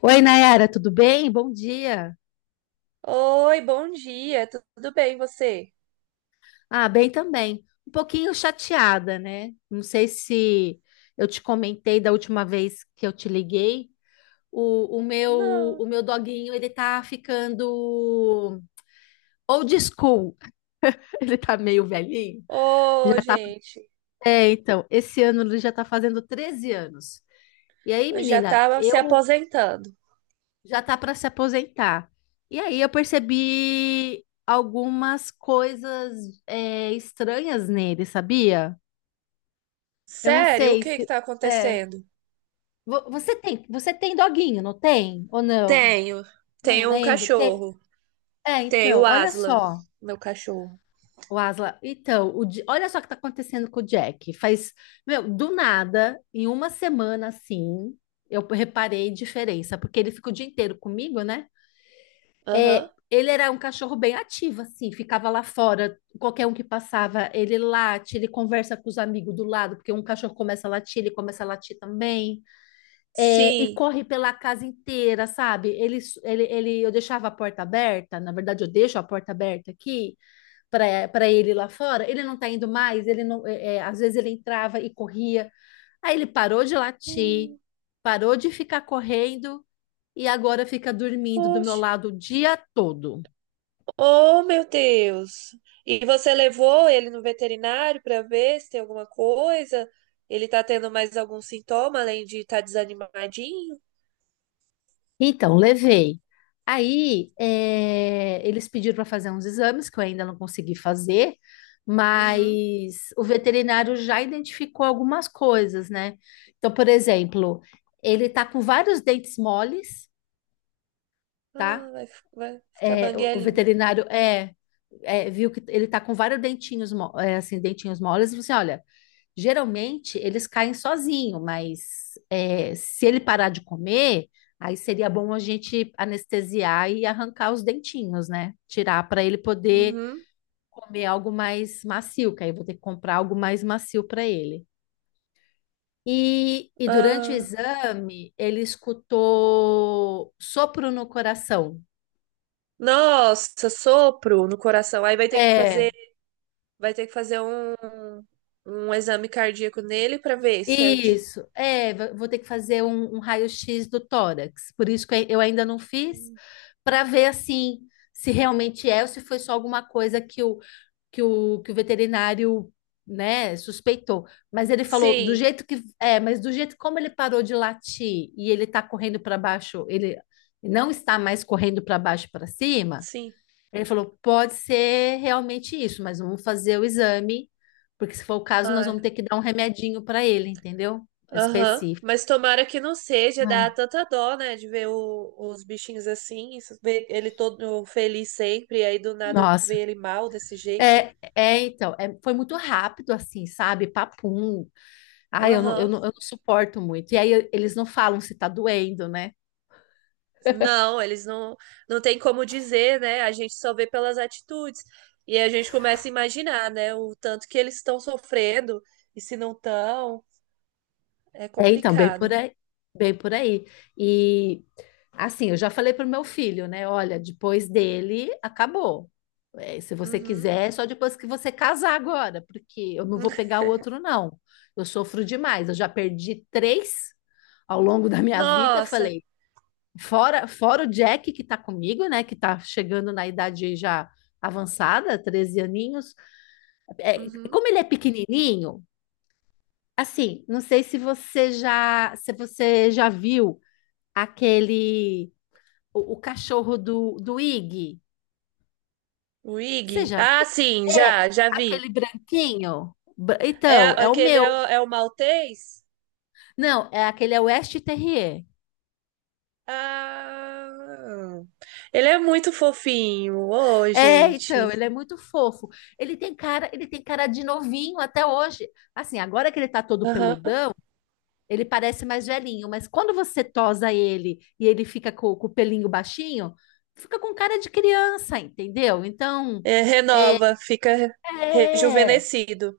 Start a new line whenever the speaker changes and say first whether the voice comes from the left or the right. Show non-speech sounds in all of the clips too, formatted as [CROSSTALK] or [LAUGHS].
left: Oi, Nayara, tudo bem? Bom dia.
right: Oi, bom dia, tudo bem você?
left: Ah, bem também. Um pouquinho chateada, né? Não sei se eu te comentei da última vez que eu te liguei. O meu
right: Não.
left: o meu doguinho, ele tá ficando old school. [LAUGHS] Ele tá meio velhinho. Já
right: Ô,
left: tá.
right: gente,
left: É, então, esse ano ele já tá fazendo 13 anos. E aí,
right: eu já
left: menina,
right: tava se
left: eu
right: aposentando.
left: já tá para se aposentar. E aí eu percebi algumas coisas estranhas nele, sabia? Eu não
right: Sério? O
left: sei
right: que que
left: se
right: tá
left: é.
right: acontecendo?
left: Você tem doguinho, não tem? Ou não?
right: Tenho,
left: Não
right: tenho um
left: lembro.
right: cachorro.
left: É,
right: Tenho o
left: então, olha
right: Aslan,
left: só,
right: meu cachorro.
left: o Asla. Então, olha só o que tá acontecendo com o Jack. Faz, meu, do nada, em uma semana assim, eu reparei diferença, porque ele fica o dia inteiro comigo, né? É,
right: Aham.
left: ele era um cachorro bem ativo, assim, ficava lá fora, qualquer um que passava, ele late, ele conversa com os amigos do lado, porque um cachorro começa a latir, ele começa a latir também. É, e
right: Sim.
left: corre pela casa inteira, sabe? Ele, eu deixava a porta aberta, na verdade eu deixo a porta aberta aqui para ele lá fora. Ele não tá indo mais, ele não, às vezes ele entrava e corria. Aí ele parou de latir,
right: Hum.
left: parou de ficar correndo e agora fica dormindo do meu
right: Poxa.
left: lado o dia todo.
right: Oh, meu Deus. E você levou ele no veterinário pra ver se tem alguma coisa? Ele tá tendo mais algum sintoma além de estar tá desanimadinho?
left: Então, levei. Aí, eles pediram para fazer uns exames que eu ainda não consegui fazer,
right: Uhum.
left: mas o veterinário já identificou algumas coisas, né? Então, por exemplo, ele tá com vários dentes moles, tá?
right: Ah, vai, vai ficar
left: O
right: banguelinho.
left: veterinário viu que ele tá com vários dentinhos, assim, dentinhos moles, e falou assim, olha. Geralmente eles caem sozinho, mas é, se ele parar de comer, aí seria bom a gente anestesiar e arrancar os dentinhos, né? Tirar para ele poder
right: Uhum.
left: comer algo mais macio, que aí eu vou ter que comprar algo mais macio para ele. E durante o
right: Ah.
left: exame, ele escutou sopro no coração.
right: Nossa, sopro no coração. Aí vai ter que
left: É,
right: fazer, Vai ter que fazer um, um exame cardíaco nele pra ver certinho.
left: Isso, é, vou ter que fazer um raio-x do tórax, por isso que eu ainda não fiz, para ver assim se realmente é ou se foi só alguma coisa que que o veterinário, né, suspeitou. Mas ele falou do
right: Sim,
left: jeito que é, mas do jeito como ele parou de latir e ele está correndo para baixo, ele não está mais correndo para baixo e para cima.
right: sim.
left: Ele falou: pode ser realmente isso, mas vamos fazer o exame, porque se for o caso, nós
right: Ah,
left: vamos ter que dar um remedinho para ele, entendeu?
right: aham.
left: Específico.
right: Mas tomara que não seja, dá
left: Ai.
right: tanta dó, né, de ver os bichinhos assim, ver ele todo feliz sempre, e aí do nada ver
left: Nossa,
right: ele mal desse jeito.
left: foi muito rápido assim, sabe? Papum. Ai,
right: Aham.
left: eu não suporto muito. E aí eles não falam se tá doendo, né?
right: Não, eles não, não têm como dizer, né? A gente só vê pelas atitudes. E a gente começa a imaginar, né? O tanto que eles estão sofrendo e se não estão, é
left: É, então, bem por
right: complicado.
left: aí, bem por aí. E assim, eu já falei pro meu filho, né? Olha, depois dele acabou. É, se você
right: Uhum.
left: quiser, é só depois que você casar agora, porque eu não vou pegar o outro, não. Eu sofro demais. Eu já perdi três ao longo da minha vida.
right: Nossa.
left: Falei, fora o Jack que tá comigo, né? Que tá chegando na idade já avançada, 13 aninhos. É,
right: Uhum.
left: como ele é pequenininho. Assim, não sei se você já viu aquele o cachorro do Iggy.
right: O
left: Você
right: Ig?
left: já
right: Ah,
left: viu?
right: sim,
left: É,
right: já, já vi.
left: aquele branquinho. Então, é o
right: Aquele é,
left: meu.
right: é o maltês?
left: Não, aquele é o West Terrier.
right: Ah, ele é muito fofinho. Ô,
left: É,
right: gente.
left: então, ele é muito fofo. Ele tem cara de novinho até hoje. Assim, agora que ele tá todo
right: Aham.
left: peludão, ele parece mais velhinho, mas quando você tosa ele e ele fica com o pelinho baixinho, fica com cara de criança, entendeu? Então,
right: É, renova, fica
left: É,
right: rejuvenescido.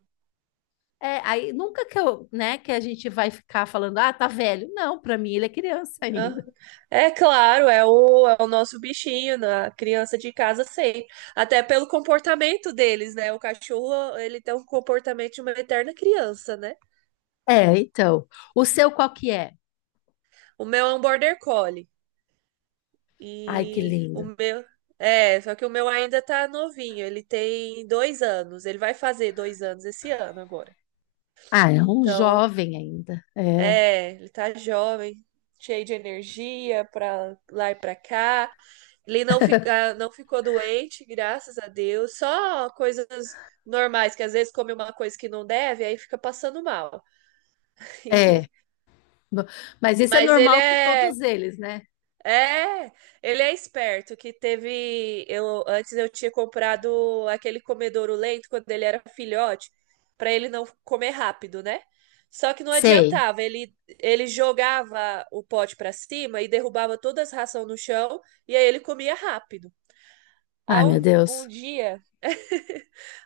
left: aí nunca que eu, né, que a gente vai ficar falando, ah, tá velho. Não, pra mim ele é criança [LAUGHS]
right: Ah,
left: ainda.
right: é claro, é o, é o nosso bichinho, né? A criança de casa sempre. Até pelo comportamento deles, né? O cachorro, ele tem um comportamento de uma eterna criança, né?
left: É, então. O seu qual que é?
right: O meu é um border collie.
left: Ai, que
right: E o
left: lindo.
right: meu. É, só que o meu ainda tá novinho. Ele tem dois anos. Ele vai fazer dois anos esse ano agora.
left: Ah, é um
right: Então,
left: jovem ainda.
right: é, ele tá jovem, cheio de energia pra lá e pra cá. Ele não, fica, Não ficou doente, graças a Deus. Só coisas normais, que às vezes come uma coisa que não deve, aí fica passando mal. [LAUGHS]
left: É.
right: E-
left: No- Mas isso é
right: Mas ele
left: normal com
right: é,
left: todos eles, né?
right: é, ele é esperto, que teve, eu tinha comprado aquele comedouro lento quando ele era filhote, para ele não comer rápido, né? Só que não
left: Sei.
right: adiantava, ele jogava o pote para cima e derrubava todas as ração no chão, e aí ele comia rápido. Aí
left: Ai, meu
right: um, um
left: Deus.
right: dia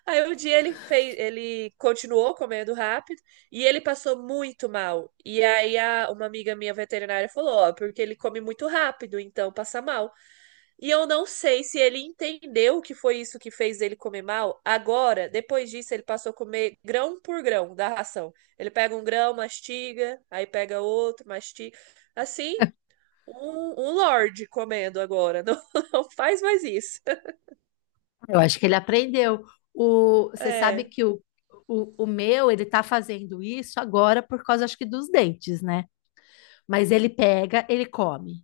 right: Aí um dia ele continuou comendo rápido e ele passou muito mal. E aí uma amiga minha veterinária falou, ó, porque ele come muito rápido, então passa mal. E eu não sei se ele entendeu que foi isso que fez ele comer mal. Agora, depois disso, ele passou a comer grão por grão da ração. Ele pega um grão, mastiga, aí pega outro, mastiga. Assim, um lorde comendo agora. [LAUGHS] Não, não faz mais isso.
left: Eu acho que ele aprendeu. O, você sabe
right: É,
left: que o meu, ele tá fazendo isso agora por causa, acho que, dos dentes, né? Mas ele pega, ele come.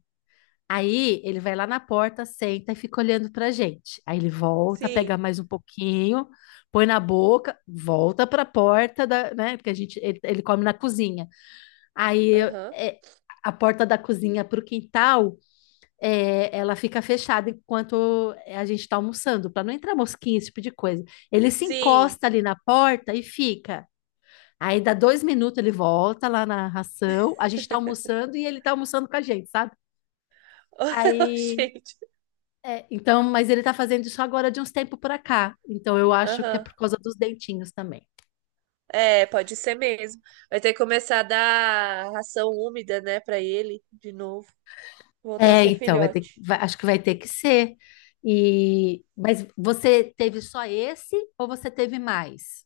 left: Aí ele vai lá na porta, senta e fica olhando pra gente. Aí ele volta, pega
right: sim.
left: mais um pouquinho, põe na boca, volta pra porta da, né? Porque a gente ele come na cozinha. Aí
right: Aham.
left: é, a porta da cozinha pro quintal, ela fica fechada enquanto a gente tá almoçando, pra não entrar mosquinha, esse tipo de coisa. Ele se
right: Sim.
left: encosta ali na porta e fica. Aí dá 2 minutos, ele volta lá na ração, a gente tá almoçando e ele tá almoçando com a gente, sabe?
right: [LAUGHS]
left: Aí
right: Gente.
left: É, então, mas ele tá fazendo isso agora de uns tempos pra cá. Então, eu acho que é
right: Aham.
left: por causa dos dentinhos também.
right: É, pode ser mesmo. Vai ter que começar a dar ração úmida, né, pra ele de novo. Voltar a
left: É,
right: ser
left: então, vai ter, que-
right: filhote.
left: vai- acho que vai ter que ser. E, mas você teve só esse ou você teve mais?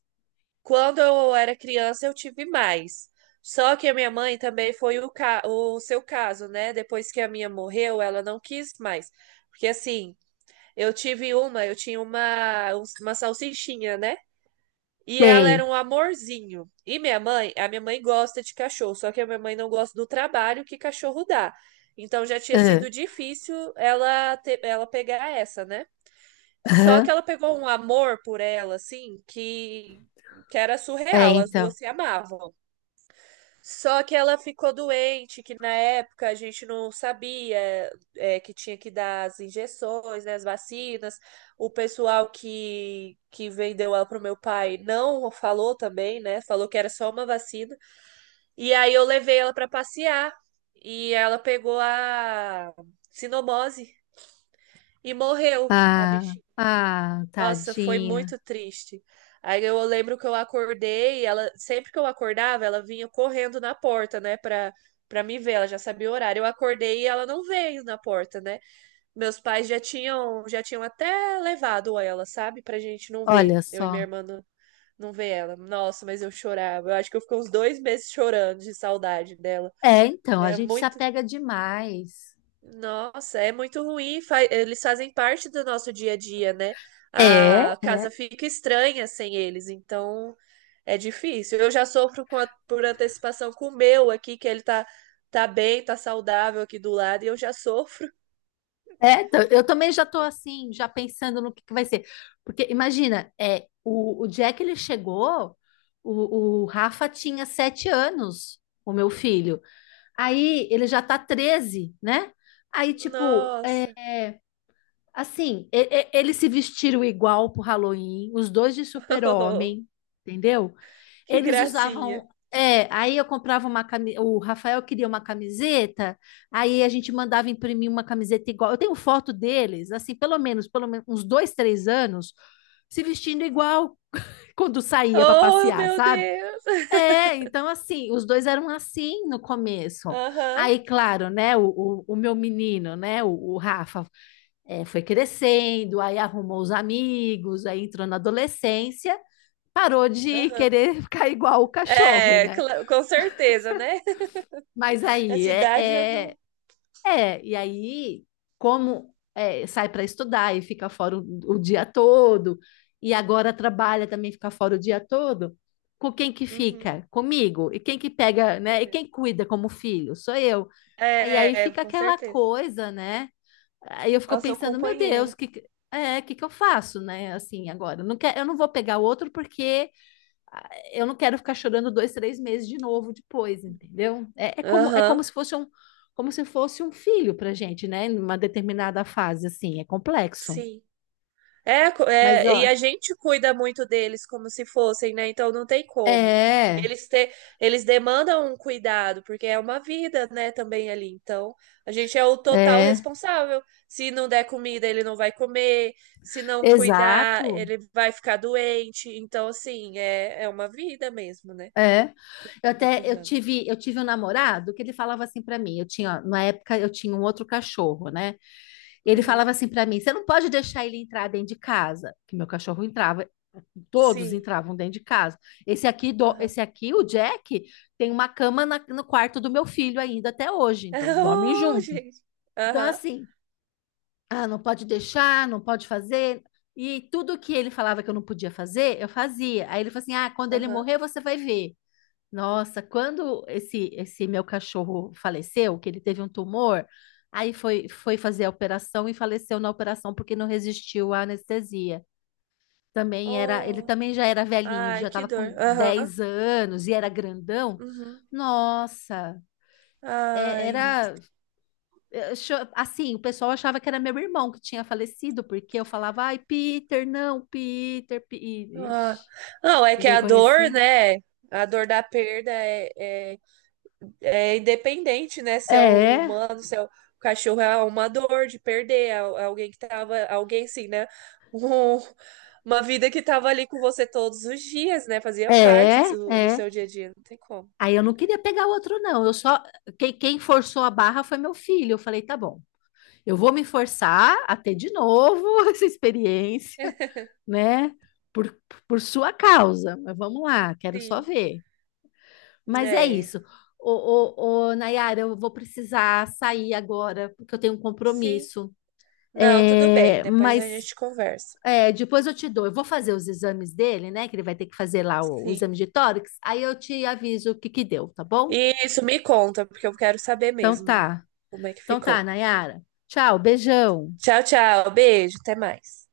right: Quando eu era criança, eu tive mais. Só que a minha mãe também foi o, ca... o seu caso, né? Depois que a minha morreu, ela não quis mais. Porque assim, eu tinha uma salsichinha, né? E ela era
left: Sei.
right: um amorzinho. E minha mãe, a minha mãe gosta de cachorro, só que a minha mãe não gosta do trabalho que cachorro dá. Então já tinha
left: Ah,
right: sido difícil ela pegar essa, né? Só que
left: aham.
right: ela pegou um amor por ela, assim, que era
left: É,
right: surreal. As
left: então.
right: duas se amavam. Só que ela ficou doente, que na época a gente não sabia é, que tinha que dar as injeções, né, as vacinas. O pessoal que vendeu ela pro meu pai não falou também, né? Falou que era só uma vacina. E aí eu levei ela para passear e ela pegou a sinomose e morreu a
left: Ah,
right: bichinha.
left: ah,
right: Nossa, foi
left: tadinha.
right: muito triste. Aí eu lembro que eu acordei, ela sempre que eu acordava, ela vinha correndo na porta, né, pra me ver, ela já sabia o horário. Eu acordei e ela não veio na porta, né? Meus pais já tinham até levado ela, sabe, pra gente não ver.
left: Olha
right: Eu e minha
left: só.
right: irmã não, Não ver ela. Nossa, mas eu chorava. Eu acho que eu fiquei uns dois meses chorando de saudade dela.
left: É, então, a
right: É
left: gente se
right: muito,
left: apega demais.
right: nossa, é muito ruim. Eles fazem parte do nosso dia a dia, né?
left: É.
right: A casa fica estranha sem eles, então é difícil. Eu já sofro com por antecipação com o meu aqui, que ele tá, tá bem, tá saudável aqui do lado, e eu já sofro.
left: É, eu também já tô assim, já pensando no que vai ser. Porque imagina, é, o dia que ele chegou, o Rafa tinha 7 anos, o meu filho. Aí ele já tá 13, né? Aí, tipo,
right: Nossa,
left: é, assim, eles se vestiram igual pro Halloween, os dois de super-homem,
right: [LAUGHS]
left: entendeu?
right: que
left: Eles
right: gracinha.
left: usavam. É, aí eu comprava uma camiseta. O Rafael queria uma camiseta, aí a gente mandava imprimir uma camiseta igual. Eu tenho foto deles, assim, pelo menos uns 2, 3 anos, se vestindo igual [LAUGHS] quando saía para
right: Oh,
left: passear,
right: meu
left: sabe?
right: Deus!
left: É, então assim, os dois eram assim no começo.
right: Aham,
left: Aí, claro, né? O meu menino, né? O Rafa foi crescendo, aí arrumou os amigos, aí entrou na adolescência, parou de [LAUGHS]
right: aham.
left: querer ficar igual o cachorro,
right: É,
left: né?
right: com certeza, né? [LAUGHS]
left: Mas aí
right: Essa idade eu não.
left: e aí, como é, sai para estudar e fica fora o dia todo, e agora trabalha também fica fora o dia todo, com quem que
right: Uhum.
left: fica? Comigo. E quem que pega, né? E quem cuida como filho? Sou eu. E aí
right: É, é,
left: fica
right: com
left: aquela
right: certeza.
left: coisa, né? Aí eu
right: É
left: fico
right: o seu
left: pensando, meu Deus,
right: companheiro.
left: que eu faço, né? Assim, agora, eu não vou pegar outro porque ah, eu não quero ficar chorando 2, 3 meses de novo depois, entendeu? É como
right: Aham,
left: se fosse um, como se fosse um filho pra gente, né? Em uma determinada fase, assim, é complexo.
right: sim. É,
left: Mas,
right: é, e
left: ó,
right: a gente cuida muito deles como se fossem, né? Então não tem como.
left: é,
right: Eles, te, eles demandam um cuidado, porque é uma vida, né, também ali. Então, a gente é o total
left: é,
right: responsável. Se não der comida, ele não vai comer. Se não cuidar,
left: exato.
right: ele vai ficar doente. Então, assim, é, é uma vida mesmo, né?
left: É.
right: Que tá cuidando.
left: Eu tive um namorado que ele falava assim para mim, na época eu tinha um outro cachorro, né? Ele falava
right: Uhum.
left: assim para mim, você não pode deixar ele entrar dentro de casa, que meu cachorro entrava, todos
right: Sim.
left: entravam dentro de casa.
right: Aham.
left: Esse
right: [LAUGHS]
left: aqui, o Jack, tem uma cama no quarto do meu filho ainda até hoje, então dormem
right: Oh,
left: juntos.
right: gente.
left: Então
right: Aham.
left: assim, ah, não pode deixar, não pode fazer. E tudo que ele falava que eu não podia fazer, eu fazia. Aí ele falou assim: "Ah, quando ele
right: Aham.
left: morrer, você vai ver". Nossa, quando esse meu cachorro faleceu, que ele teve um tumor, aí foi fazer a operação e faleceu na operação porque não resistiu à anestesia. Também era, ele
right: Oh,
left: também já era velhinho, ele
right: ai,
left: já
right: que
left: estava com
right: dor. Aham.
left: 10 anos e era grandão.
right: Uhum.
left: Nossa, é-
right: Ai, meu-
left: era assim, o pessoal achava que era meu irmão que tinha falecido, porque eu falava, ai, Peter, não, Peter,
right: ah.
left: Ixi,
right: Não, é que
left: ninguém
right: a dor,
left: conhecia.
right: né? A dor da perda é, é, é independente, né? Se é um
left: É,
right: humano, se é um cachorro, é uma dor de perder é alguém que tava, alguém sim, né? [LAUGHS] Um- uma vida que tava ali com você todos os dias, né? Fazia parte
left: é,
right: do, do
left: é.
right: seu dia a dia, não tem como.
left: Aí eu não queria pegar outro, não. Eu só. Quem, quem forçou a barra foi meu filho. Eu falei, tá bom, eu vou me forçar a ter de novo [LAUGHS] essa experiência, né? Por, por sua causa. Mas vamos lá, quero só
right: Sim,
left: ver. Mas é
right: é,
left: isso. Ô, ô, Nayara, eu vou precisar sair agora, porque eu tenho um
right: sim.
left: compromisso.
right: Não, tudo bem,
left: É,
right: depois a
left: mas
right: gente conversa.
left: depois eu te dou. Eu vou fazer os exames dele, né? Que ele vai ter que fazer lá o
right: Sim.
left: exame de tórax. Aí eu te aviso o que que deu, tá bom?
right: Isso, me conta, porque eu quero saber
left: Então
right: mesmo
left: tá.
right: como é que
left: Então tá,
right: ficou.
left: Nayara. Tchau, beijão.
right: Tchau, tchau. Beijo, até mais.